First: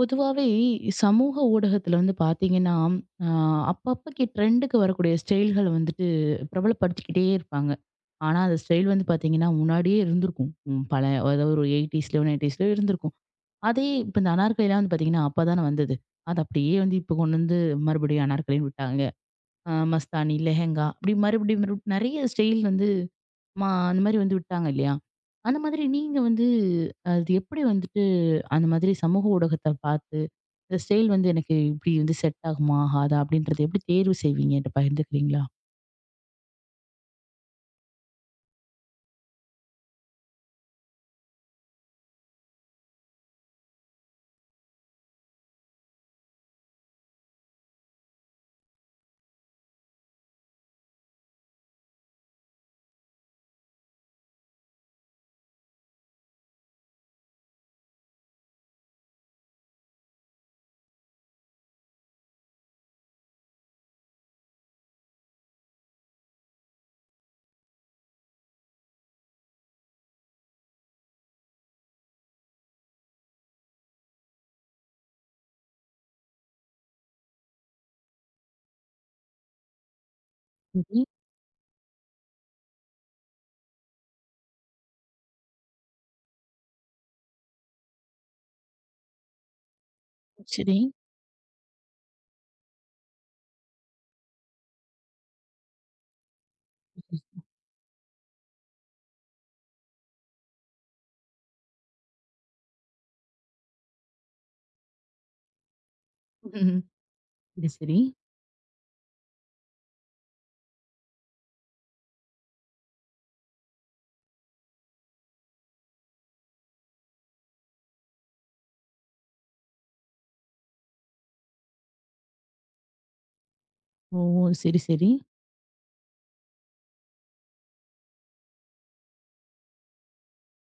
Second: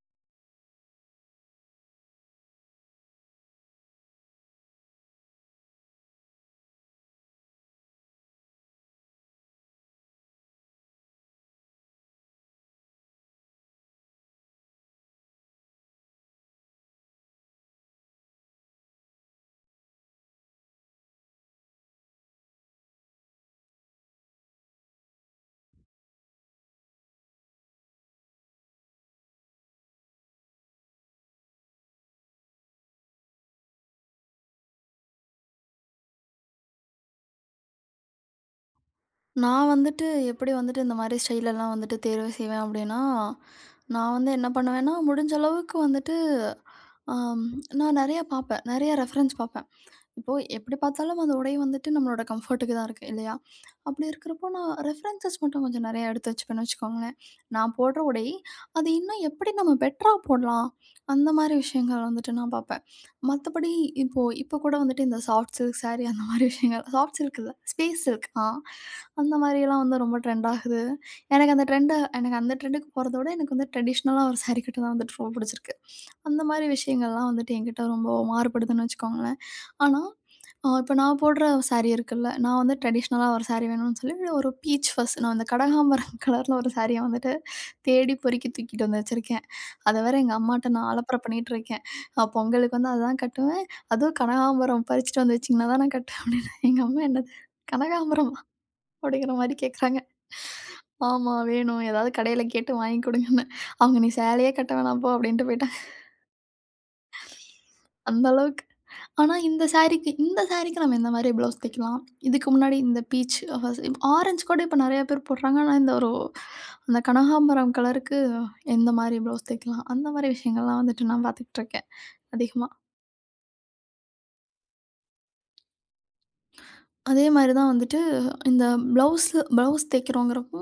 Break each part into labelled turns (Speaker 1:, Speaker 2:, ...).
Speaker 1: பொதுவாவே சமூக ஊடகத்துல வந்து பாத்தீங்கன்னா, அ அப்பப்பக்கி ட்ரெண்டுக்கு வரக்கூடிய ஸ்டைல்கள வந்துட்டு பிரபலப்படுத்திக்கிட்டே இருப்பாங்க. ஆனா, அந்த ஸ்டைல் வந்து பாத்தீங்கன்னா, முன்னாடியே இருந்திருக்கும். பழைய அதாவது ஒரு 80ஸ்லயோ, 90ஸ்லயோ இருந்திருக்கும். அதே இப்ப இந்த அனார்கலிலாம் வந்து பாத்தீங்கன்னா, அப்பதானே வந்தது. அது அப்படியே வந்து இப்ப கொண்டு வந்து மறுபடியும் அனார்கலின்னு விட்டாங்க. மஸ்தானி, லெஹெங்கா அப்படி மறுபடியும் நெறைய ஸ்டைல் வந்து அந்த மாரி வந்து விட்டாங்க இல்லையா? அந்த மாதிரி நீங்க வந்து அது எப்படி வந்துட்டு அந்த மாதிரி சமூக ஊடகத்த பார்த்து, இந்த ஸ்டைல் வந்து எனக்கு இப்படி வந்து செட் ஆகுமா? ஆகாதா? அப்படின்றத எப்படி தேர்வு செய்வீங்க? என்ட்ட பகிர்ந்துக்கிறீங்களா?
Speaker 2: நான் வந்துட்டு எப்படி வந்துட்டு இந்த மாரி ஸ்டைலெல்லாம் வந்துட்டு தேர்வு செய்வேன் அப்படின்னா, நான் வந்து என்ன பண்ணுவேன்னா, முடிஞ்ச அளவுக்கு வந்துட்டு, அம் நான் நெறையா பாப்பேன். நெறையா ரெஃபரன்ஸ் பாப்பேன். இப்போ எப்படி பார்த்தாலும் அந்த உடை வந்துட்டு நம்மளோட கம்ஃபர்ட்டுக்கு தான் இருக்கு இல்லையா? அப்படி இருக்கிறப்போ நான் ரெஃபரன்ஸஸ் மட்டும் கொஞ்சம் நெறையா எடுத்து வச்சுப்பேன்னு வச்சுக்கோங்களேன். நான் போடுற உடை அது இன்னும் எப்படி நம்ம பெட்டரா போடலாம்? அந்த மாரி விஷயங்கள் வந்துட்டு நான் பார்ப்பேன். மத்தபடி இப்போ இப்போ கூட வந்துட்டு இந்த சாஃப்ட் சில்க் சாரி அந்த மாரி விஷயங்கள் சாஃப்ட் சில்க் இல்ல ஸ்பேஸ் சில்க் அந்த மாரியெல்லாம் வந்து ரொம்ப ட்ரெண்ட் ஆகுது. எனக்கு அந்த ட்ரெண்ட எனக்கு அந்த ட்ரெண்டுக்கு போறத விட எனக்கு வந்து ட்ரெடிஷ்னலா ஒரு சாரி கட்ட தான் வந்துட்டு ரொம்ப பிடிச்சிருக்கு. அந்த மாரி விஷயங்கள்லாம் வந்துட்டு என்கிட்ட ரொம்ப மாறுபடுதுன்னு வச்சுக்கோங்களேன். ஆனா இப்ப
Speaker 1: சரி,
Speaker 2: நான் போடுற சாரி இருக்குல்ல, நான் வந்து ட்ரெடிஷ்னலா ஒரு சாரி வேணும்னு சொல்லி, ஒரு பீச் ஃபர்ஸ்ட் நான் அந்த கடகாம்பரம் கலர்ல ஒரு சாரிய வந்துட்டு தேடி பொறுக்கி தூக்கிட்டு வந்து வச்சிருக்கேன். அத வேற எங்க அம்மாட்ட
Speaker 1: சரி.
Speaker 2: நான் அலப்பற பண்ணிட்டுருக்கேன். பொங்கலுக்கு வந்து அதுதான் கட்டுவேன். "அதுவும் கனகாம்பரம் பறிச்சுட்டு வந்து வச்சீங்கன்னா தான் நான் கட்டுவேன்" அப்படின்னு. எங்க அம்மா என்னது "கனகாம்பரமா?" அப்படிங்கிற மாரி கேட்குறாங்க. ஆமா வேணும். ஏதாவது கடையில கேட்டு வாங்கி குடுங்கன்னேன். அவங்க "நீ சேலையே கட்ட வேணாம் போ" அப்படின்ட்டு போயிட்டாங்க.
Speaker 1: ம். சரி, சரி.
Speaker 2: அந்த அளவுக்கு. ஆனா, இந்த சாரீக்கு நம்ம இந்த மாரி ப்ளவுஸ் தைக்கலாம். இதுக்கு முன்னாடி இந்த பீச் ஆரஞ்சு கூட இப்ப நெறைய பேர் போடுறாங்க. ஆனா, இந்த ஒரு அந்த கனகாம்பரம் கலருக்கு எந்த மாரி ப்ளவுஸ் தைக்கலாம். அந்த மாரி விஷயங்கள்லாம் வந்துட்டு நான் பார்த்துக்கிட்டுருக்கேன் அதிகமா.
Speaker 1: ஓ! சரி, சரி.
Speaker 2: அதே மாரி தான் வந்துட்டு இந்த ப்ளவுஸ் தைக்கிறோங்கிறப்போ,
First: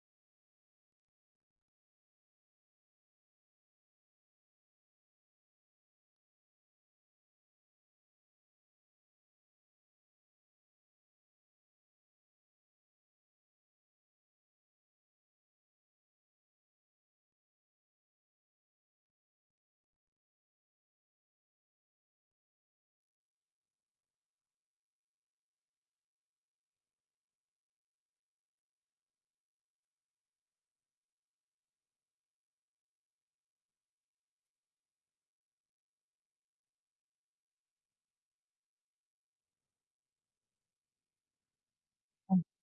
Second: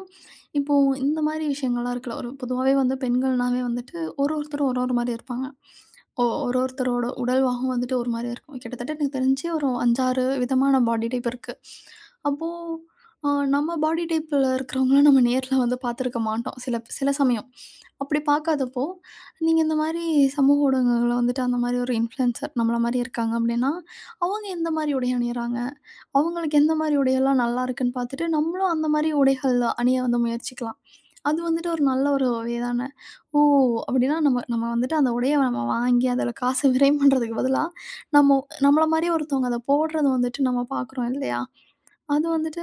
Speaker 2: இப்போ இந்த மாரி விஷயங்கள்லாம் இருக்குல்ல. ஒரு பொதுவாவே வந்து பெண்கள்னாவே வந்துட்டு ஒரு ஒருத்தரும் ஒரு ஒரு மாரி இருப்பாங்க. ஒ ஒரு ஒருத்தரோட உடல்வாகும் வந்துட்டு ஒரு மாரியா இருக்கும். கிட்டத்தட்ட எனக்கு தெரிஞ்சு ஒரு 5, 6 விதமான பாடி டைப் இருக்கு. அப்போ நம்ம பாடி டைப்ல இருக்கிறவங்கள நம்ம நேர்ல வந்து பார்த்துருக்க மாட்டோம். சில சில சமயம். அப்படி பார்க்காதப்போ, நீங்க இந்த மாரி சமூக ஊடகங்கள்ல வந்துட்டு அந்த மாரி ஒரு இன்ஃப்ளூயன்சர் நம்மள மாரி இருக்காங்க அப்படின்னா, அவங்க எந்த மாரி உடை அணியிறாங்க? அவங்களுக்கு எந்த மாரி உடையெல்லாம் நல்லாருக்குன்னு பார்த்துட்டு, நம்மளும் அந்த மாரி உடைகள் அணிய வந்து முயற்சிக்கலாம். அது வந்துட்டு ஒரு நல்ல ஒரு வே தான. ஓ! அப்படின்னா நம்ம நம்ம வந்துட்டு அந்த உடைய நம்ம வாங்கி அதில காசு விரயம் பண்றதுக்கு பதிலா, நம்ம நம்மள மாரியே ஒருத்தவங்க அத போடுறது வந்துட்டு நம்ம பார்க்குறோம் இல்லையா? அது வந்துட்டு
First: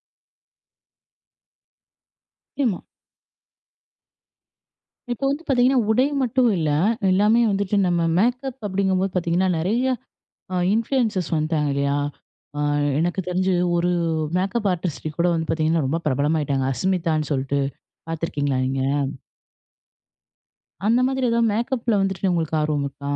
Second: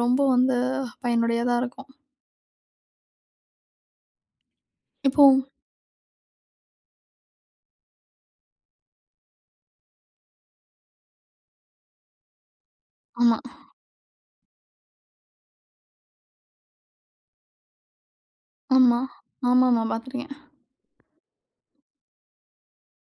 Speaker 2: ரொம்ப வந்து பயனுடையதா இருக்கும்.
Speaker 1: நிச்சயமா.
Speaker 2: இப்போ
Speaker 1: இப்போ வந்து பார்த்தீங்கன்னா, உடை மட்டும் இல்ல. எல்லாமே வந்துட்டு நம்ம மேக்கப் அப்படிங்கும்போது பார்த்தீங்கன்னா, நெறைய இன்ஃப்ளூயன்சர்ஸ் வந்துட்டாங்க இல்லையா? அ எனக்கு
Speaker 2: ஆமா,
Speaker 1: தெரிஞ்சு ஒரு மேக்கப் ஆர்டிஸ்ட் கூட வந்து பார்த்தீங்கன்னா, ரொம்ப பிரபலமாயிட்டாங்க. அஸ்மிதான்னு சொல்ட்டு பார்த்துருக்கீங்களா நீங்க?
Speaker 2: ஆமா, ஆமாமா பார்த்துருக்கேன்.
Speaker 1: அந்த மாதிரி ஏதாவது மேக்கப்ல வந்துட்டு உங்களுக்கு ஆர்வம் இருக்கா?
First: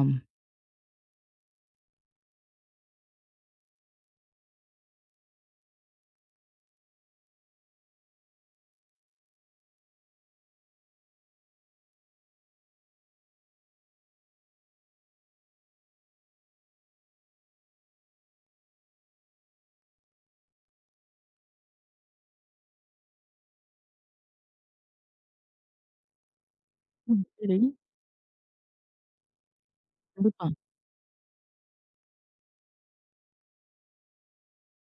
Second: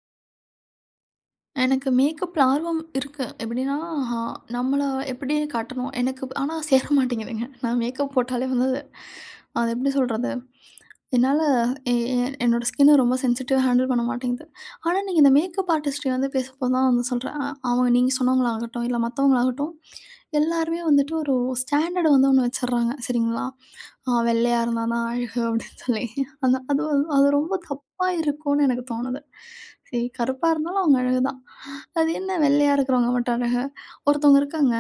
Speaker 2: எனக்கு மேக்கப்ல ஆர்வம் இருக்கு. எப்படின்னா, ஹா நம்மள எப்படி காட்டணும்? எனக்கு ஆனா சேர மாட்டேங்குதுங்க. நான் மேக்கப் போட்டாலே வந்து அது அது எப்படி சொல்றது? என்னால எ எ என்னோட ஸ்கின்ன ரொம்ப சென்சிட்டிவா ஹேண்டில் பண்ண மாட்டேங்குது. ஆனா, நீங்க இந்த மேக்கப் ஆர்டிஸ்ட்ட வந்து பேசப்போ தான் வந்து சொல்றேன். அவங்க நீங்க சொன்னவங்களாகட்டும், இல்ல மத்தவங்களாகட்டும், எல்லாருமே வந்துட்டு ஒரு ஸ்டாண்டர்ட் வந்து ஒண்ணு வச்சுடுறாங்க. சரிங்களா? வெள்ளையா இருந்தா தான் அழகு அப்படின்னு சொல்லி.
Speaker 1: ம்.
Speaker 2: அது ரொம்ப
Speaker 1: சரி.
Speaker 2: தப்பா இருக்கும்னு எனக்கு தோணுது. சரி கருப்பா
Speaker 1: கண்டிப்பா.
Speaker 2: இருந்தாலும் அவங்க அழகு தான். அது என்ன வெள்ளையா இருக்கிறவங்க மட்டும் அழகு? ஒருத்தவங்க இருக்காங்க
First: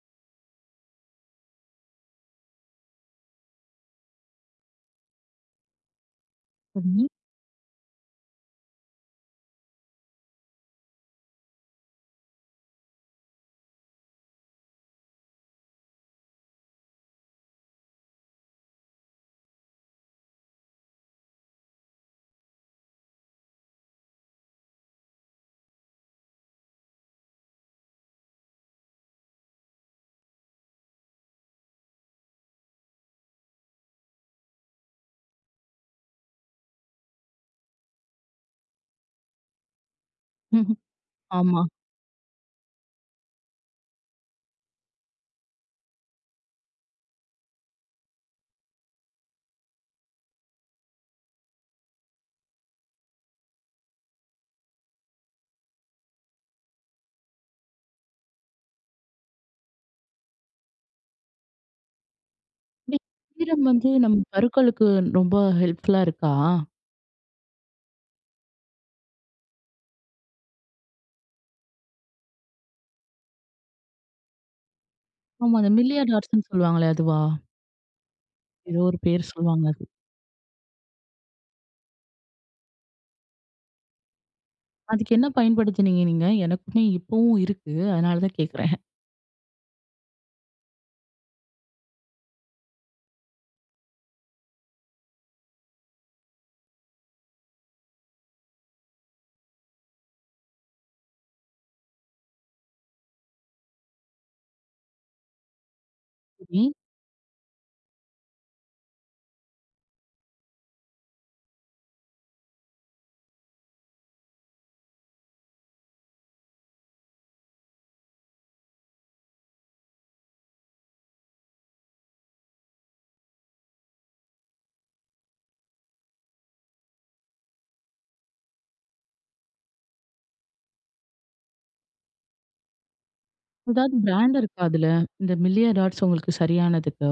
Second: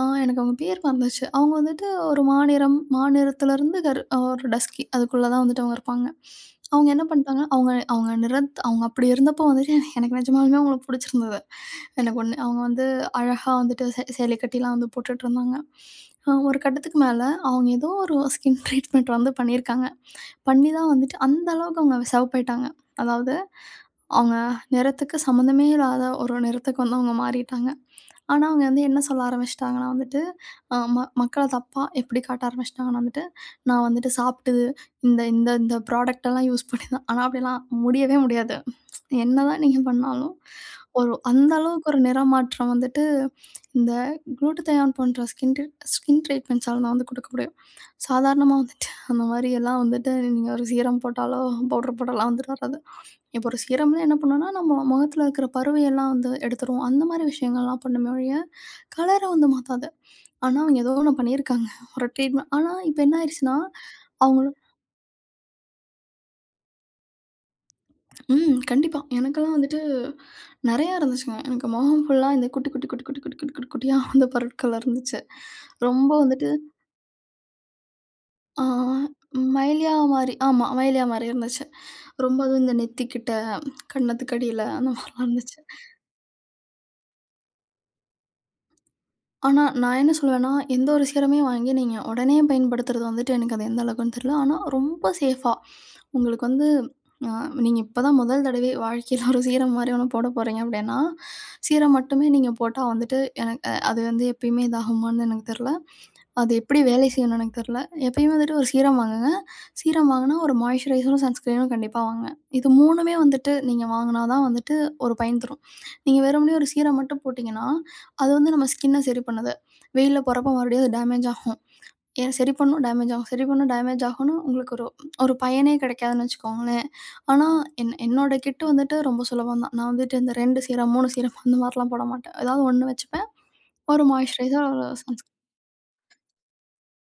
Speaker 2: எனக்கு அவங்க பேர் மறந்துருச்சு. அவங்க வந்துட்டு ஒரு மாநிறம், மாநிறத்திலருந்து கரு ஒரு டஸ்கி அதுக்குள்ள தான் வந்துட்டு அவங்க இருப்பாங்க. அவங்க என்ன
Speaker 1: சரி.
Speaker 2: பண்ணிட்டாங்க, அவங்க அவங்க அவங்க அப்படி இருந்தப்போ வந்துட்டு எனக்கு எனக்கு நிஜமாலுமே அவங்கள புடிச்சிருந்தது. எனக்கு ஒண்ணு அவங்க வந்து அழகா வந்துட்டு சேலை கட்டிலாம் வந்து போட்டுட்ருந்தாங்க. ஒரு கட்டத்துக்கு மேல அவங்க ஏதோ ஒரு ஸ்கின் ட்ரீட்மெண்ட் வந்து பண்ணியிருக்காங்க. பண்ணி தான் வந்துட்டு அந்த அளவுக்கு அவங்க சிவப்பாயிட்டாங்க. அதாவது அவங்க நிறத்துக்கு சம்மந்தமே இல்லாத ஒரு நிறத்துக்கு வந்து அவங்க மாறிட்டாங்க. ஆனா, அவங்க வந்து என்ன சொல்ல ஆரம்பிச்சுட்டாங்கன்னா வந்துட்டு, அ ம மக்கள தப்பா எப்படி காட்ட ஆரம்பிச்சுட்டாங்கன்னா வந்துட்டு, நான் வந்துட்டு சாப்பிட்டது இந்த இந்த இந்த ப்ராடக்ட் எல்லாம் யூஸ் பண்ணி தான் ஆனா அப்படிலாம் முடியவே முடியாது. என்னதான் நீங்க பண்ணாலும்,
Speaker 1: ம்ஹ்ம்.
Speaker 2: ஒரு அந்த
Speaker 1: ஆமா.
Speaker 2: அளவுக்கு ஒரு நிறமாற்றம் வந்துட்டு இந்த குளூட்டதயான் போன்ற ஸ்கின் ட்ரீட்மெண்ட்ஸால தான் வந்து குடுக்க முடியும். சாதாரணமா வந்துட்டு அந்த மாரி எல்லாம் வந்துட்டு நீங்க ஒரு சீரம் போட்டாலோ, பவுடர் போட்டாலாம் வந்துட்டு வராது. இப்போ ஒரு சீரம்னா என்ன பண்ணும்னா, நம்ம முகத்துல இருக்கிற பருவையெல்லாம் வந்து எடுத்துரும். அந்த மாரி விஷயங்கள்லாம் பண்ணுமே ஒழிய, கலர வந்து மாத்தாது. ஆனா, அவங்க ஏதோ ஒண்ணு பண்ணியிருக்காங்க. ஒரு ட்ரீட்மெண்ட் ஆனா,
Speaker 1: இந்த
Speaker 2: இப்ப என்ன ஆயிருச்சுன்னா,
Speaker 1: ஈரம் வந்து நம்ம
Speaker 2: அவங்களும்
Speaker 1: பருக்களுக்கு ரொம்ப ஹெல்ப்ஃபுல்லா இருக்கா?
Speaker 2: ம். கண்டிப்பா. எனக்கெல்லாம் வந்துட்டு நெறையா இருந்துச்சுங்க. எனக்கு முகம் ஃபுல்லா இந்த குட்டி, குட்டி, குட்டி, குட்டி, குட்டி, குட்டி, குட்டி குட்டியா அந்த பொருட்கள் இருந்துச்சு.
Speaker 1: ஆமா. அந்த
Speaker 2: ரொம்ப
Speaker 1: மில்லியர் டாட்ஸ்ன்னு
Speaker 2: வந்துட்டு
Speaker 1: சொல்லுவாங்களே அதுவா?
Speaker 2: ஆ
Speaker 1: ஏதோ ஒரு பேர் சொல்லுவாங்க அது.
Speaker 2: மயிலியா மாரி ஆமா. மயிலியா மாரி இருந்துச்சு. ரொம்ப அதுவும் இந்த நெத்திக்கிட்ட, கண்ணத்துக்கடியில அந்த
Speaker 1: அதுக்கு
Speaker 2: மாரிலாம்
Speaker 1: என்ன
Speaker 2: இருந்துச்சு.
Speaker 1: பயன்படுத்துனீங்க நீங்க? எனக்குமே இப்பவும் இருக்கு. அதனால தான் கேட்குறேன்.
Speaker 2: ஆனா, நான் என்ன சொல்லுவேன்னா, எந்த ஒரு சீரமே வாங்கி நீங்க உடனே பயன்படுத்துறது வந்துட்டு எனக்கு அது எந்த அளவுக்குன்னு தெரியல. ஆனா, ரொம்ப சேஃபா உங்களுக்கு வந்து அ நீங்க இப்ப தான் முதல் தடவை வாழ்க்கையில ஒரு சீரம் மாரி ஒண்ணு போட போறீங்க அப்படின்னா, சீரம் மட்டுமே நீங்க போட்டா வந்துட்டு எனக்கு அது வந்து எப்பயுமே இதாகுமான்னு எனக்கு தெரியல. அது
Speaker 1: சரி.
Speaker 2: எப்படி வேலை செய்யணும்னு எனக்கு தெரியல. எப்பயும் வந்துட்டு ஒரு சீரம் வாங்குங்க. சீரம் வாங்குனா ஒரு மாய்ஸ்சரைசரும், சன்ஸ்கிரீனும் கண்டிப்பா வாங்குங்க. இது 3மே வந்துட்டு நீங்க வாங்குனா தான் வந்துட்டு ஒரு பயன் தரும். நீங்க வெறுமனே ஒரு சீரம் மட்டும் போட்டீங்கன்னா, அது வந்து நம்ம ஸ்கின்ன சரி பண்ணாது. வெயில்ல போடுறப்போ மறுபடியும் அது டேமேஜ் ஆகும். ஏன் சரி பண்ணும் டேமேஜ் ஆகும், சரி பண்ணும் டேமேஜ் ஆகும்னு உங்களுக்கு ஒரு ஒரு பயனே கிடைக்காதுன்னு வச்சுக்கோங்களேன். ஆனா என்னோட கிட் வந்துட்டு ரொம்ப சுலபம் தான். நான் வந்துட்டு இந்த 2 சீரம், 3 சீரம் அந்த மாரிலாம் போட மாட்டேன். ஏதாவது 1 வச்சுப்பேன்.
Speaker 1: ஏதாவது
Speaker 2: ஒரு
Speaker 1: பிராண்ட் இருக்கா
Speaker 2: மாய்ஸ்சரைசர், ஒரு
Speaker 1: அதுல?
Speaker 2: சன்ஸ்கிரீன்
Speaker 1: இந்த மில்லியர் டாட்ஸ் உங்களுக்கு சரியானதுக்கு?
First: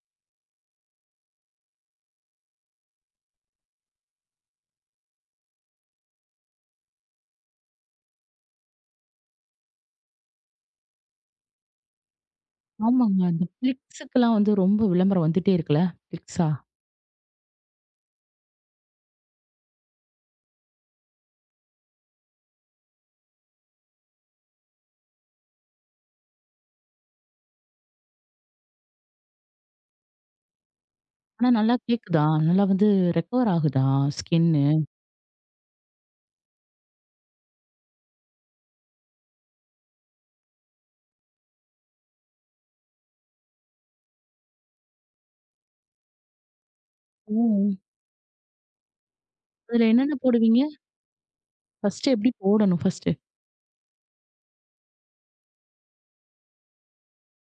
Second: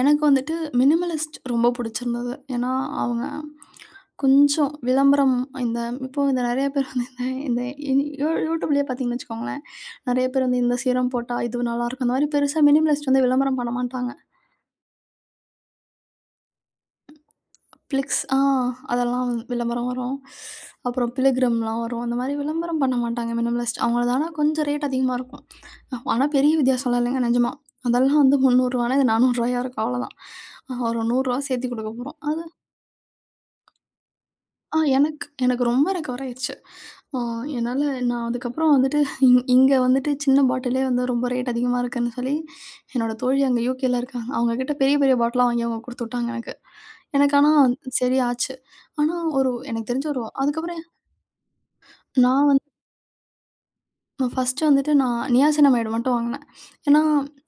Speaker 2: எனக்கு வந்துட்டு மினிமலிஸ்ட் ரொம்ப புடிச்சிருந்தது. ஏன்னா, அவங்க கொஞ்சம் விளம்பரம் இந்த இப்போ இந்த நெறைய பேர் வந்து இந்த இந்த இனி யூடியூப்லயே பார்த்தீங்கன்னு வச்சுக்கோங்களேன், நெறைய பேர் வந்து இந்த சீரம் போட்டா இது நல்லாயிருக்கும். அந்த மாரி பெருசா மினிமலிஸ்ட்
Speaker 1: ஆமாங்க.
Speaker 2: வந்து
Speaker 1: அந்த
Speaker 2: விளம்பரம் பண்ண மாட்டாங்க.
Speaker 1: ஃபிளிக்ஸுக்கெல்லாம் வந்து ரொம்ப விளம்பரம் வந்துட்டே இருக்குல்ல? ஃபிளிக்ஸா?
Speaker 2: பிளிக்ஸ் ஆ அதெல்லாம் வந்து விளம்பரம் வரும். அப்புறம் பிலிகிரிம்லாம் வரும். அந்த மாரி விளம்பரம் பண்ண மாட்டாங்க மினிமலிஸ்ட். அவங்களது ஆனா கொஞ்சம் ரேட் அதிகமா இருக்கும். ஆனா பெரிய வித்தியாசம்லாம் இல்லைங்க நிஜமா. அதெல்லாம் வந்து ரூ. 300 இது ரூ. 400 இருக்கும் அவ்வளோதான். ஒரு ரூ. 100
Speaker 1: ஆனா
Speaker 2: சேர்த்தி
Speaker 1: நல்லா
Speaker 2: குடுக்க போறோம்.
Speaker 1: கேக்குதா?
Speaker 2: அது
Speaker 1: நல்லா வந்து ரெக்கவர் ஆகுதா ஸ்கின்னு?
Speaker 2: எனக்கு எனக்கு ரொம்ப ரெக்கவர் ஆயிருச்சு. ஆ என்னால நான் அதுக்கப்புறம் வந்துட்டு இங்க வந்துட்டு சின்ன பாட்டிலே வந்து ரொம்ப ரேட் அதிகமா இருக்குன்னு சொல்லி, என்னோட தோழி அங்க யூகேல இருக்காங்க. அவங்க கிட்ட பெரிய பெரிய பாட்டிலா வாங்கி அவங்க குடுத்துட்டாங்க எனக்கு.
Speaker 1: ஓ!
Speaker 2: எனக்கு ஆனா சரி ஆச்சு. ஆனா ஒரு
Speaker 1: அதுல
Speaker 2: எனக்கு தெரிஞ்ச
Speaker 1: என்னென்ன
Speaker 2: ஒரு
Speaker 1: போடுவீங்க?
Speaker 2: அதுக்கப்புறம்
Speaker 1: ஃபர்ஸ்ட்டு எப்படி
Speaker 2: நான் வந்து
Speaker 1: போடணும் ஃபர்ஸ்ட்டு?
Speaker 2: ஃபர்ஸ்ட்டு வந்துட்டு நான் நியாசினமைடு மட்டும் வாங்குனேன். ஏன்னா,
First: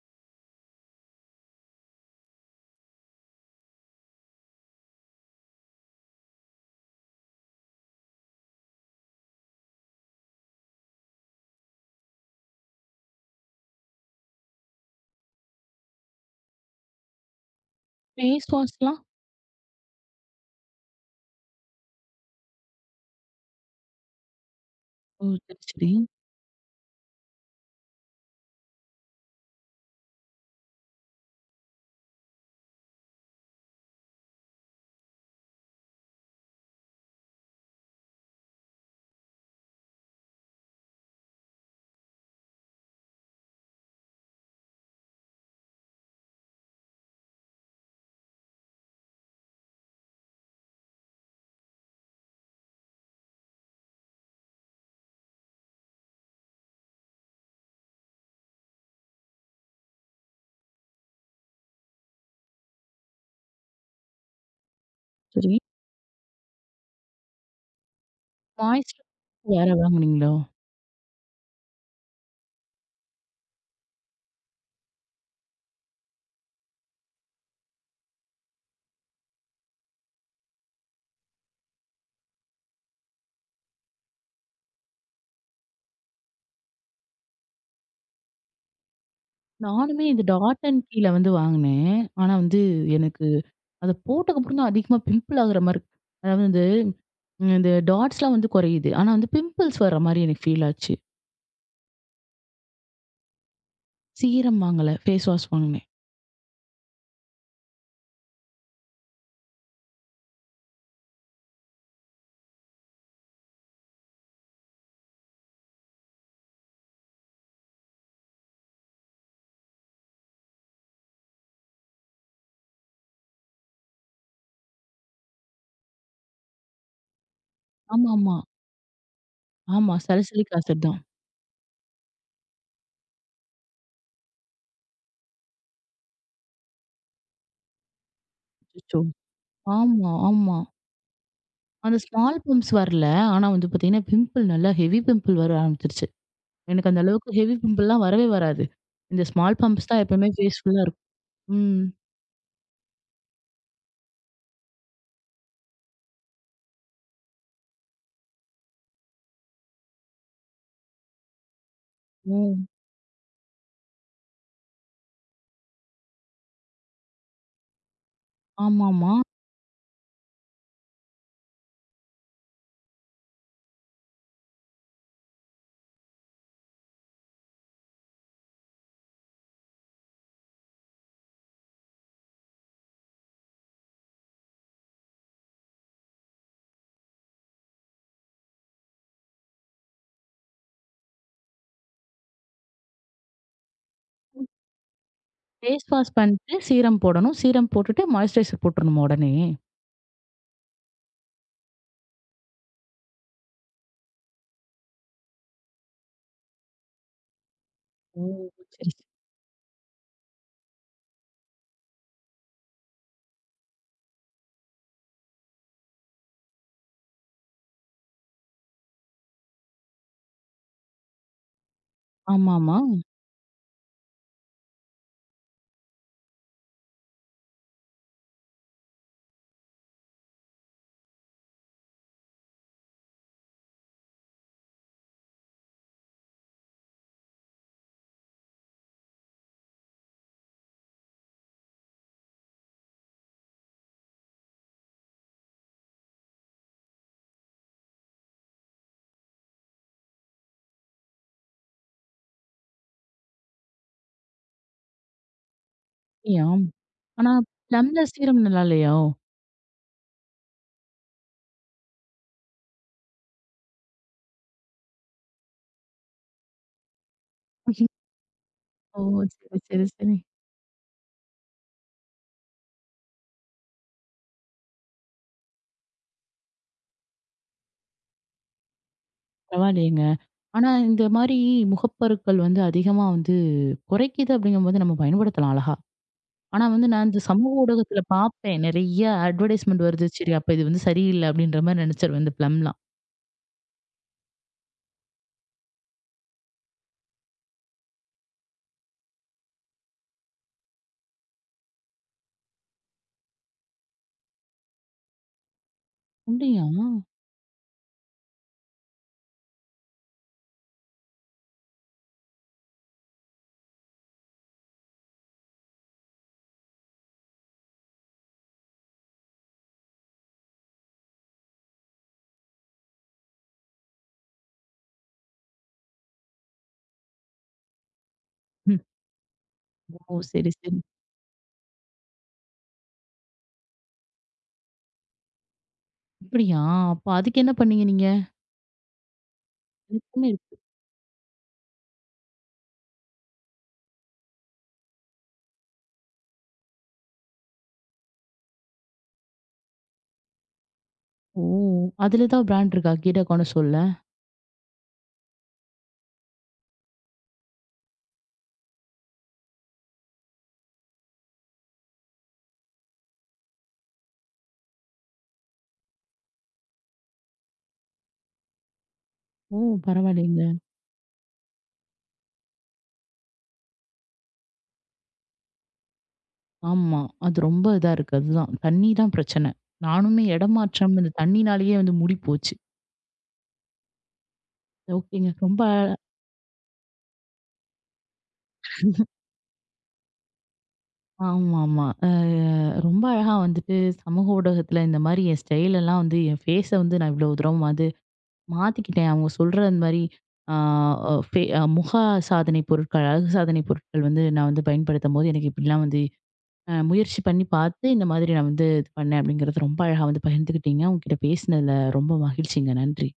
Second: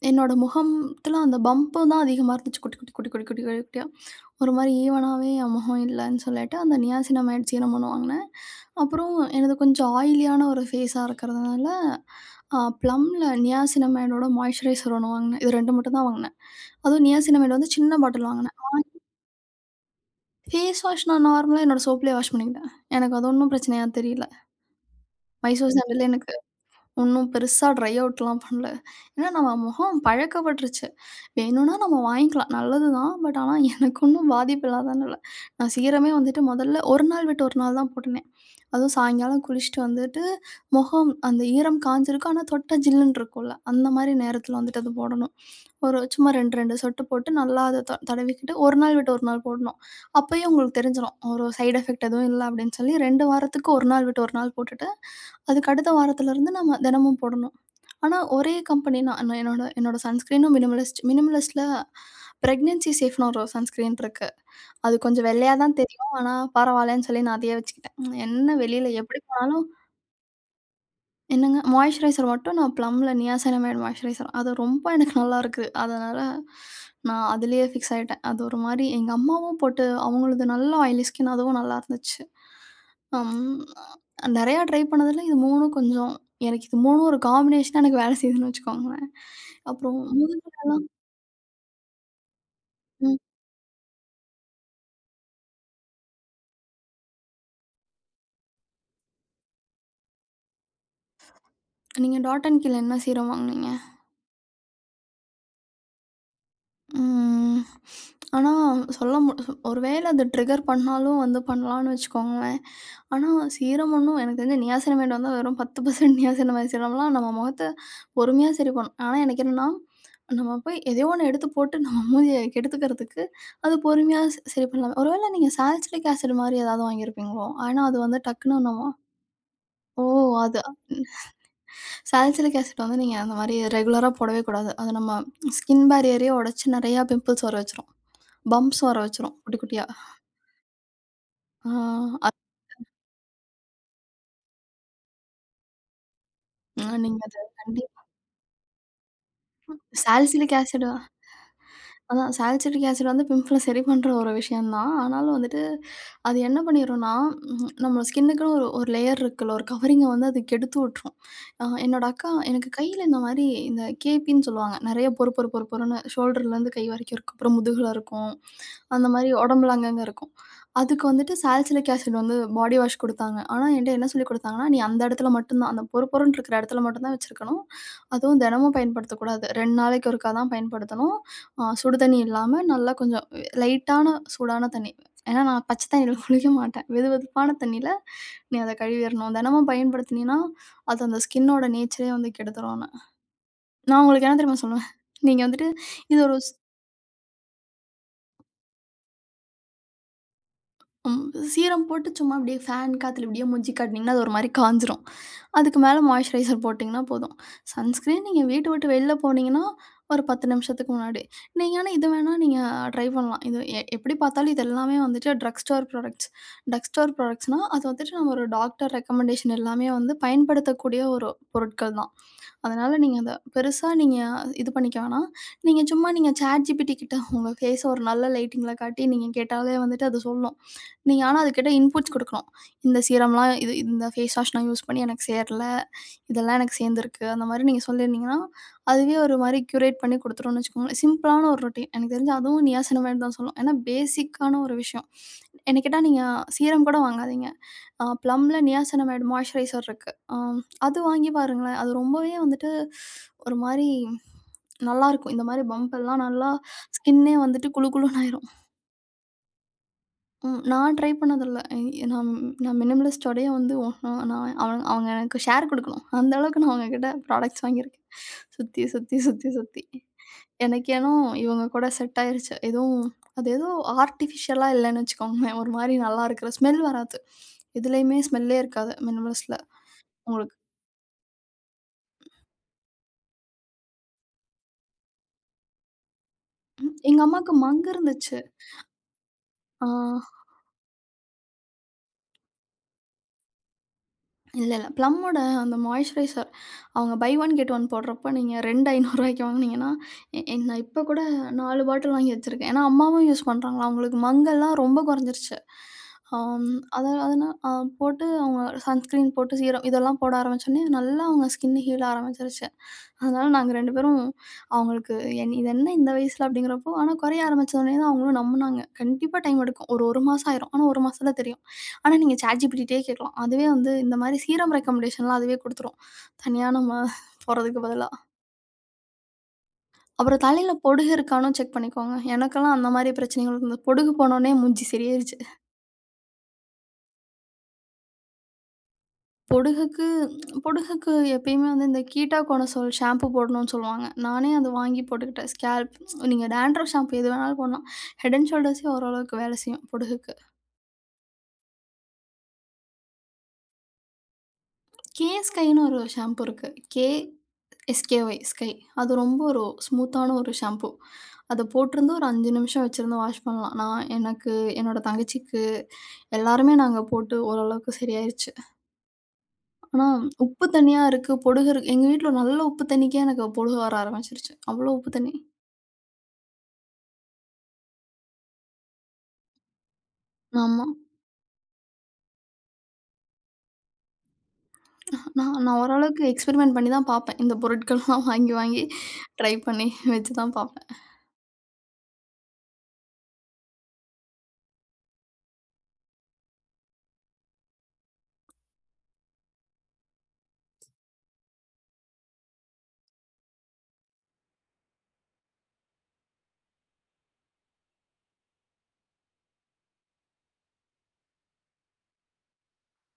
Speaker 2: என்னோட முகத்துல அந்த பம்பு தான் அதிகமா இருந்துச்சு. குட்டி குட்டி குட்டி குட்டி குட்டி குட்டி குட்டியா. ஒரு மாரி ஈவனாவே என் முகம் இல்லன்னு சொல்லிட்டு, அந்த நியாசினமைட் சீரமும் வாங்குனேன். அப்புறம் எனது கொஞ்சம் ஆயிலியான ஒரு ஃபேஸா இருக்கிறதுனால, ப்ளம்ல நியாசினமைடோட மாய்ஸ்சரைசர் ஒண்ணு வாங்குனேன். இது 2 மட்டும் தான் வாங்குனேன். அதுவும் நியாசினமைட் வந்து சின்ன பாட்டில்
Speaker 1: ஃபேஸ்
Speaker 2: வாங்குனேன்.
Speaker 1: வாஷ்லாம்?
Speaker 2: ஃபேஸ் வாஷ் நான் நார்மலா என்னோட சோப்லயே வாஷ் பண்ணிக்கிட்டேன். எனக்கு அது ஒண்ணும் பிரச்சனையா தெரியல.
Speaker 1: ஓ! சரி,
Speaker 2: மைசூர்
Speaker 1: சரி.
Speaker 2: சாண்டலே எனக்கு ஒண்ணும் பெருசா ட்ரை அவுட்லாம் பண்ணல. ஏன்னா நம்ம முகம் பழக்கப்பட்டுருச்சு. வேணும்னா நம்ம வாங்கிக்கலாம். நல்லது தான். பட் ஆனா எனக்கு ஒண்ணும் பாதிப்பு இல்லாதனால, நான் சீரமே வந்துட்டு முதல்ல 1 நாள் விட்டு 1 நாள் தான் போட்டுனேன். அதுவும் சாயங்காலம் குளிச்சுட்டு வந்துட்டு, முகம் அந்த ஈரம் காய்ஞ்சிருக்கும். ஆனா தொட்டா ஜில்லுன்னு இருக்கும்ல, அந்த மாரி நேரத்தில வந்துட்டு அது போடணும். ஒரு சும்மா 2, 2 சொட்டு போட்டு நல்லா அத தடவிக்கிட்டு 1 நாள் விட்டு 1 நாள் போடணும். அப்பயே உங்களுக்கு தெரிஞ்சிரும். ஒரு சைட் எஃபெக்ட் எதுவும் இல்ல அப்படின்னு சொல்லி 2 வாரத்துக்கு 1 நாள் விட்டு 1 நாள் போட்டுட்டு அதுக்கு அடுத்த வாரத்துலருந்து நம்ம தினமும் போடணும். ஆனா ஒரே கம்பெனி நான் நான் என்னோட என்னோட சன்ஸ்கிரீனும் மினிமலிஸ்ட். மினிமலிஸ்ட்ல பிரெக்னன்சி சேஃப்னு ஒரு சன்ஸ்கிரீன் இருக்கு. அது கொஞ்சம் வெள்ளையா
Speaker 1: சரி.
Speaker 2: தான் தெரியும். ஆனா பரவாயில்லன்னு சொல்லி நான் அதையே வச்சுக்கிட்டேன். என்ன வெளியில
Speaker 1: மாய்ஸ்சர்
Speaker 2: எப்படி போனாலும்
Speaker 1: வேற வாங்குனீங்களோ?
Speaker 2: என்னங்க மாய்ஸ்சரைசர் மட்டும் நான் ப்ளம்ல நியாசினமைடு மாய்ஸ்சரைசர் அது ரொம்ப எனக்கு நல்லா இருக்கு. அதனால நான் அதிலேயே ஃபிக்ஸ் ஆயிட்டேன். அது ஒரு மாரி எங்க அம்மாவும் போட்டு அவங்களது நல்ல ஆயிலி ஸ்கின் அதுவும் நல்லா இருந்துச்சு. அம் நெறையா ட்ரை பண்ணதில இது 3ம் கொஞ்சம் எனக்கு இது 3ம் ஒரு காம்பினேஷனா எனக்கு வேலை செய்யுதுன்னு வச்சுக்கோங்களேன். அப்புறம்
Speaker 1: நானுமே இந்த
Speaker 2: முதுகு
Speaker 1: டாட் அண்ட் கீல வந்து வாங்குனேன். ஆனா வந்து
Speaker 2: ம்.
Speaker 1: எனக்கு அத போட்டதுக்கப்புறம் தான் அதிகமா பிம்பிள் ஆகுற மாரி இருக்கு. அதாவது வந்து இந்த டாட்ஸ்லாம் வந்து குறையுது. ஆனா வந்து பிம்பிள்ஸ் வர்ற மாரி எனக்கு ஃபீல் ஆச்சு.
Speaker 2: நீங்க டாட் அண்ட் கீல என்ன சீரம் வாங்குனீங்க?
Speaker 1: சீரம் வாங்கல. ஃபேஸ் வாஷ் வாங்குனேன்.
Speaker 2: ம். ஆனா, சொல்ல மு ஒரு வேள அது ட்ரிகர் பண்ணாலும் வந்து பண்ணலான்னு வச்சுக்கோங்களேன். ஆனா, சீரமுன்னும் எனக்கு தெரிஞ்சு நியாசினமைட் வந்து வெறும் 10% நியாசினமைட் சீரம்லாம் நம்ம முகத்த பொறுமையா சரி பண்ணும். ஆனா, எனக்கு என்னன்னா, நம்ம போய் எதையோ ஒண்ணு எடுத்து போட்டு நம்ம மூஞ்சிய கெடுத்துக்கிறதுக்கு, அது பொறுமையா சரி பண்ணலாம். ஒரு வேள நீங்க சால்சிலிக் ஆசிட் மாரி ஏதாவது வாங்கியிருப்பீங்களோ? ஏன்னா, அது வந்து
Speaker 1: ஆமாமா.
Speaker 2: டக்குனு நம்ம
Speaker 1: ஆமா.
Speaker 2: ஓ!
Speaker 1: சலசலிக்
Speaker 2: அது
Speaker 1: ஆசிட் தான்.
Speaker 2: சால்சிலிக் ஆசிட் வந்து நீங்க அந்த மாரி ரெகுலரா போடவே கூடாது. அது நம்ம ஸ்கின் பேரியரயே உடைச்சு நெறையா பிம்பிள்ஸ் வர வச்சுரும். பம்ப்ஸ் வர
Speaker 1: அச்சச்சோ!
Speaker 2: வச்சுரும் குட்டி, குட்டியா.
Speaker 1: ஆமா, ஆமா.
Speaker 2: ஆ
Speaker 1: அந்த
Speaker 2: அது
Speaker 1: ஸ்மால் பிம்ப்ஸ் வரல. ஆனா வந்து பார்த்தீங்கன்னா, பிம்பிள் நல்லா ஹெவி பிம்பிள் வர ஆரம்பிச்சுருச்சு.
Speaker 2: ஆ,
Speaker 1: எனக்கு அந்த
Speaker 2: நீங்க
Speaker 1: அளவுக்கு
Speaker 2: அத
Speaker 1: ஹெவி
Speaker 2: கண்டிப்
Speaker 1: பிம்பிள்லாம் வரவே வராது. இந்த ஸ்மால் பம்ப்ஸ் தான் எப்பவுமே
Speaker 2: சாலிசிலிக்
Speaker 1: ஃபேஸ் ஃபுல்லா
Speaker 2: ஆசிட்
Speaker 1: இருக்கும். ம்.
Speaker 2: அதான் சாலிசிலிக் ஆசிட் வந்து பிம்பிள சரி பண்ற ஒரு விஷயம் தான். ஆனாலும் வந்துட்டு, அது என்ன பண்ணிரும்னா, ம், நம்ம ஸ்கின்னுக்குன்னு ஒரு ஒரு லேயர் இருக்குல்ல, ஒரு கவரிங்க வந்து அது கெடுத்து விட்டுரும். என்னோட அக்கா
Speaker 1: ஓ!
Speaker 2: எனக்கு கையில இந்த மாரி இந்த கேபின்னு சொல்லுவாங்க. நெறைய பொறு பொறு பொறு பொறுன்னு ஷோல்டர்லேருந்து கை வரைக்கும் இருக்கும். அப்புறம் முதுகுல இருக்கும். அந்த
Speaker 1: ஆமாமா.
Speaker 2: மாரி உடம்புல அங்கங்க இருக்கும். அதுக்கு வந்துட்டு சால்சிலிக் ஆசிட் வந்து பாடி வாஷ் குடுத்தாங்க. ஆனா என்ட்ட என்ன சொல்லிக் குடுத்தாங்கன்னா, "நீ அந்த இடத்துல மட்டும் தான் அந்த பொறு பொறுன்னு இருக்கிற இடத்துல மட்டும் தான் வச்சிருக்கணும். அதுவும் தினமும் பயன்படுத்தக்கூடாது. 2 நாளைக்கு ஒருக்கா தான் பயன்படுத்தணும். சுடு தண்ணி இல்லாம நல்லா கொஞ்சம் லைட்டான சூடான தண்ணி." ஏன்னா நான் பச்சை தண்ணியில குளிக்க மாட்டேன். வெது வெதுப்பான தண்ணியில நீ அத கழுவிறணும். தினமும் பயன்படுத்தினீன்னா, அது அந்த ஸ்கின்னோட நேச்சரே வந்து கெடுத்துரும்னு. நான் அவங்களுக்கு என்ன தெரியுமா சொல்லுவேன்? நீங்க வந்துட்டு
Speaker 1: ஃபேஸ் வாஷ்
Speaker 2: இது ஒரு
Speaker 1: பண்ணிட்டு சீரம் போடணும். சீரம் போட்டுட்டு மாய்ஸ்சரைசர் போட்டுறணுமா உடனே?
Speaker 2: ம். சீரம் போட்டு சும்மா அப்படியே ஃபேன் காத்துல இப்படியே மூஞ்சி காட்டுனீங்கன்னா, அது ஒரு மாரி காய்ஞ்சிரும். அதுக்கு மேல மாய்ஸ்சரைசர் போட்டிங்கன்னா போதும்.
Speaker 1: ஓ!
Speaker 2: சன்ஸ்கிரீன் நீங்க வீட்ட விட்டு
Speaker 1: சரி, சரி.
Speaker 2: வெளில போனீங்கன்னா, ஒரு 10 நிமிஷத்துக்கு முன்னாடி. நீங்க ஆனா இது வேணா நீங்க ட்ரை பண்ணலாம். இது எப்படி பார்த்தாலும் இது எல்லாமே வந்துட்டு drug store products. Drug store ப்ராடக்ட்ஸ்னா, அது வந்துட்டு நம்ம ஒரு டாக்டர் ரெக்கமெண்டேஷன் எல்லாமே வந்து பயன்படுத்தக்கூடிய ஒரு பொருட்கள் தான்.
Speaker 1: ஆமாமா.
Speaker 2: அதனால நீங்க அத பெருசா நீங்க இது பண்ணிக்க வேணாம். நீங்க சும்மா நீங்க Chat GPT கிட்ட உங்க ஃபேஸ ஒரு நல்ல லைட்டிங்ல காட்டி நீங்க கேட்டாலே வந்துட்டு அது சொல்லும். நீங்க ஆனா அதுக்கிட்ட இன்புட்ஸ் குடுக்கணும். இந்த சீரம்லாம் இது இந்த ஃபேஸ் வாஷ் நான் யூஸ் பண்ணி எனக்கு சேரல. இதெல்லாம் எனக்கு சேர்ந்திருக்கு. அந்த மாரி நீங்க சொல்லியிருந்தீங்கன்னா, அதுவே ஒரு மாரி க்யூரேட் பண்ணி குடுத்துரும்னு வச்சுக்கோங்களேன். சிம்பிளான ஒரு ரொட்டீன். எனக்கு தெரிஞ்சு அதுவும் நியாசனமேட் தான் சொல்லும். ஏன்னா பேசிக்கான ஒரு விஷயம். என்ன கேட்டா நீங்க சீரம் கூட வாங்காதீங்க. Plumல நியாசனமேட் மாய்ஸ்சரைசர் இருக்கு. அது வாங்கி பாருங்களேன். அது ரொம்பவே வந்துட்டு ஒரு மாரி நல்லாருக்கும். இந்த மாரி பம்ப் எல்லாம்
Speaker 1: அப்படியா?
Speaker 2: நல்லா
Speaker 1: ஆனா
Speaker 2: ஸ்கின்னே வந்துட்டு குளு
Speaker 1: ப்ளம்ல
Speaker 2: குளுன்னு
Speaker 1: சீரம்
Speaker 2: ஆயிரும்.
Speaker 1: நல்லா இல்லையா?
Speaker 2: ம். நான் ட்ரை பண்ணதில்ல. எ நான் நான் மினிமலிஸ்ட் உடைய வந்து நான் நான் அவங்க அவங்க எனக்கு ஷேர் குடுக்கணும். அந்த அளவுக்கு நான் அவங்க கிட்ட ப்ராடக்ட்ஸ் வாங்கியிருக்கேன். சுத்தி,
Speaker 1: ஓ!
Speaker 2: சுத்தி, சுத்தி,
Speaker 1: சரி,
Speaker 2: சுத்தி.
Speaker 1: சரி, சரி.
Speaker 2: எனக்கேனோ இவங்க கூட செட் ஆயிருச்சு. எதுவும் அது ஏதோ ஆர்டிஃபிஷியலா இல்லன்னு வச்சுக்கோங்களேன். ஒரு மாரி நல்லா இருக்கிற ஸ்மெல் வராது. எதுலயுமே ஸ்மெல்லே இருக்காது மினிமலிஸ்ட்ல
Speaker 1: பரவாயில்லையேங்க.
Speaker 2: உங்களுக்கு.
Speaker 1: ஆனா இந்த மாரி முகப்பருக்கள் வந்து அதிகமா வந்து குறைக்குது அப்படிங்கும்போது நம்ம பயன்படுத்தலாம் அழகா. ஆனா வந்து நான்
Speaker 2: எங்க
Speaker 1: இந்த
Speaker 2: அம்மாவுக்கு
Speaker 1: சமூக
Speaker 2: மங்கு
Speaker 1: ஊடகத்துல
Speaker 2: இருந்துச்சு.
Speaker 1: பார்ப்பேன். நெறைய
Speaker 2: ஆ.
Speaker 1: அட்வர்டைஸ்மென்ட் வருது. சரி அப்ப இது வந்து சரியில்ல அப்படின்ற மாரி நினைச்சிருவேன் இந்த ப்ளம்லாம்.
Speaker 2: இல்ல, இல்ல. "ப்ளம்மோட" அந்த மாய்ஸ்சரைசர் அவங்க பை ஒன் கெட் ஒன் போடுறப்ப நீங்க 2 ரூ. 500க்கு வாங்குனீங்கன்னா, எ எ நான் இப்ப கூட 4 பாட்டில் வாங்கி வச்சிருக்கேன். ஏன்னா அம்மாவும் யூஸ் பண்றாங்களா, அவங்களுக்கு மங்கல்லாம் ரொம்ப குறைஞ்சிருச்சு.
Speaker 1: அப்படியா?
Speaker 2: ஆம் அத அதனா அ போட்டு அவங்க சன்ஸ்கிரீன் போட்டு சீரம் இதெல்லாம் போட ஆரம்பிச்சோனே, நல்லா அவங்க ஸ்கின் ஹீல் ஆரம்பிச்சிருச்சு. அதனால நாங்க 2 பேரும் அவங்களுக்கு என் இது என்ன இந்த வயசுல அப்படிங்கிறப்போ, ஆனா குறைய ஆரம்பிச்சோனே தான் அவங்களும் நம்புனாங்க. கண்டிப்பா டைம் எடுக்கும். ஒரு 1 மாசம் ஆயிரும். ஆனா 1 மாசத்துல தெரியும். ஆனா நீங்க ChatGPTட்டயே கேட்கலாம். அதுவே வந்து இந்த மாரி சீரம் ரெக்கமெண்டேஷன்லாம் அதுவே குடுத்துரும். தனியா நம்ம போறதுக்கு பதிலா.
Speaker 1: ம். ஓ!
Speaker 2: அப்புறம்
Speaker 1: சரி,
Speaker 2: தலையில
Speaker 1: சரி.
Speaker 2: பொடுகு இருக்கான்னும் செக் பண்ணிக்கோங்க. எனக்கெல்லாம் அந்த மாரி பிரச்சனைகள் இருந்தது. பொடுகு போனோனே மூஞ்சி சரியாயிருச்சு.
Speaker 1: அப்படியா? அப்ப அதுக்கு என்ன பண்ணீங்க நீங்க?
Speaker 2: பொடுகுக்கு
Speaker 1: அதுக்குமே இருக்கு.
Speaker 2: பொடுகுக்கு எப்பயுமே வந்து இந்த கீட்டாகோனசோல் ஷாம்பு போடணும்னு சொல்லுவாங்க. நானே அது வாங்கி போட்டுக்கிட்டேன். ஸ்கேல்ப் நீங்க டாண்ட்ரஃப் ஷாம்பு எது வேணாலும் போடலாம். ஹெட் அண்ட் ஷோல்டர்ஸே ஓரளவுக்கு வேலை செய்யும் பொடுகுக்கு.
Speaker 1: ஓ! அதுல ஏதாவது பிராண்ட் இருக்கா? கீட கோனசோல்ல?
Speaker 2: கே ஸ்கைன்னு ஒரு ஷாம்பு இருக்கு. கே எஸ்கேஒய், ஸ்கை. அது ரொம்ப ஒரு ஸ்மூத்தான ஒரு ஷாம்பு. அத போட்டிருந்து ஒரு 5 நிமிஷம் வச்சிருந்து வாஷ் பண்ணலாம். நான், எனக்கு, என்னோட தங்கச்சிக்கு எல்லாருமே நாங்க போட்டு ஓரளவுக்கு சரியாயிருச்சு.
Speaker 1: ஓ!
Speaker 2: ஆனா,
Speaker 1: பரவாயில்லைங்க.
Speaker 2: உப்பு தண்ணியா இருக்கு, பொடுகு இருக்கு எங்க வீட்ல நல்ல உப்பு தண்ணிக்கே எனக்கு பொடுகு வர ஆரம்பிச்சுருச்சு. அவ்ளோ உப்பு தண்ணி.
Speaker 1: ஆமா. அது ரொம்ப இதா இருக்கு. அதுதான். தண்ணி தான் பிரச்சனை. நானுமே இடம்
Speaker 2: ஆமா.
Speaker 1: மாற்றம் இந்த தண்ணினாலேயே வந்து முடி போச்சு. ஓகேங்க.
Speaker 2: நான்
Speaker 1: ரொம்ப
Speaker 2: நான் ஓரளவுக்கு எக்ஸ்பெரிமெண்ட் பண்ணி தான் பார்ப்பேன். இந்த பொருட்கள்லாம் வாங்கி வாங்கி ட்ரை பண்ணி வச்சு தான் பார்ப்பேன்.
Speaker 1: ஆமாமா. ரொம்ப அழகா வந்துட்டு சமூக ஊடகத்துல இந்த மாரி என் ஸ்டைல் எல்லாம் வந்து என் ஃபேஸ வந்து நான் இவ்வளவு தூரம் வந்து மாத்திக்கிட்டேன். அவங்க சொல்ற அந்த மாரி ஆ அ ஃபே முக சாதனை பொருட்கள், அழகு சாதனை பொருட்கள் வந்து நான் வந்து பயன்படுத்தும்போது எனக்கு இப்படிலாம் வந்து முயற்சி பண்ணி பார்த்து, இந்த மாதிரி நான் வந்து இது பண்ணேன் அப்படிங்கிறது ரொம்ப அழகா வந்து பகிர்ந்துக்கிட்டீங்க. உங்ககிட்ட பேசினதுல ரொம்ப மகிழ்ச்சிங்க. நன்றி.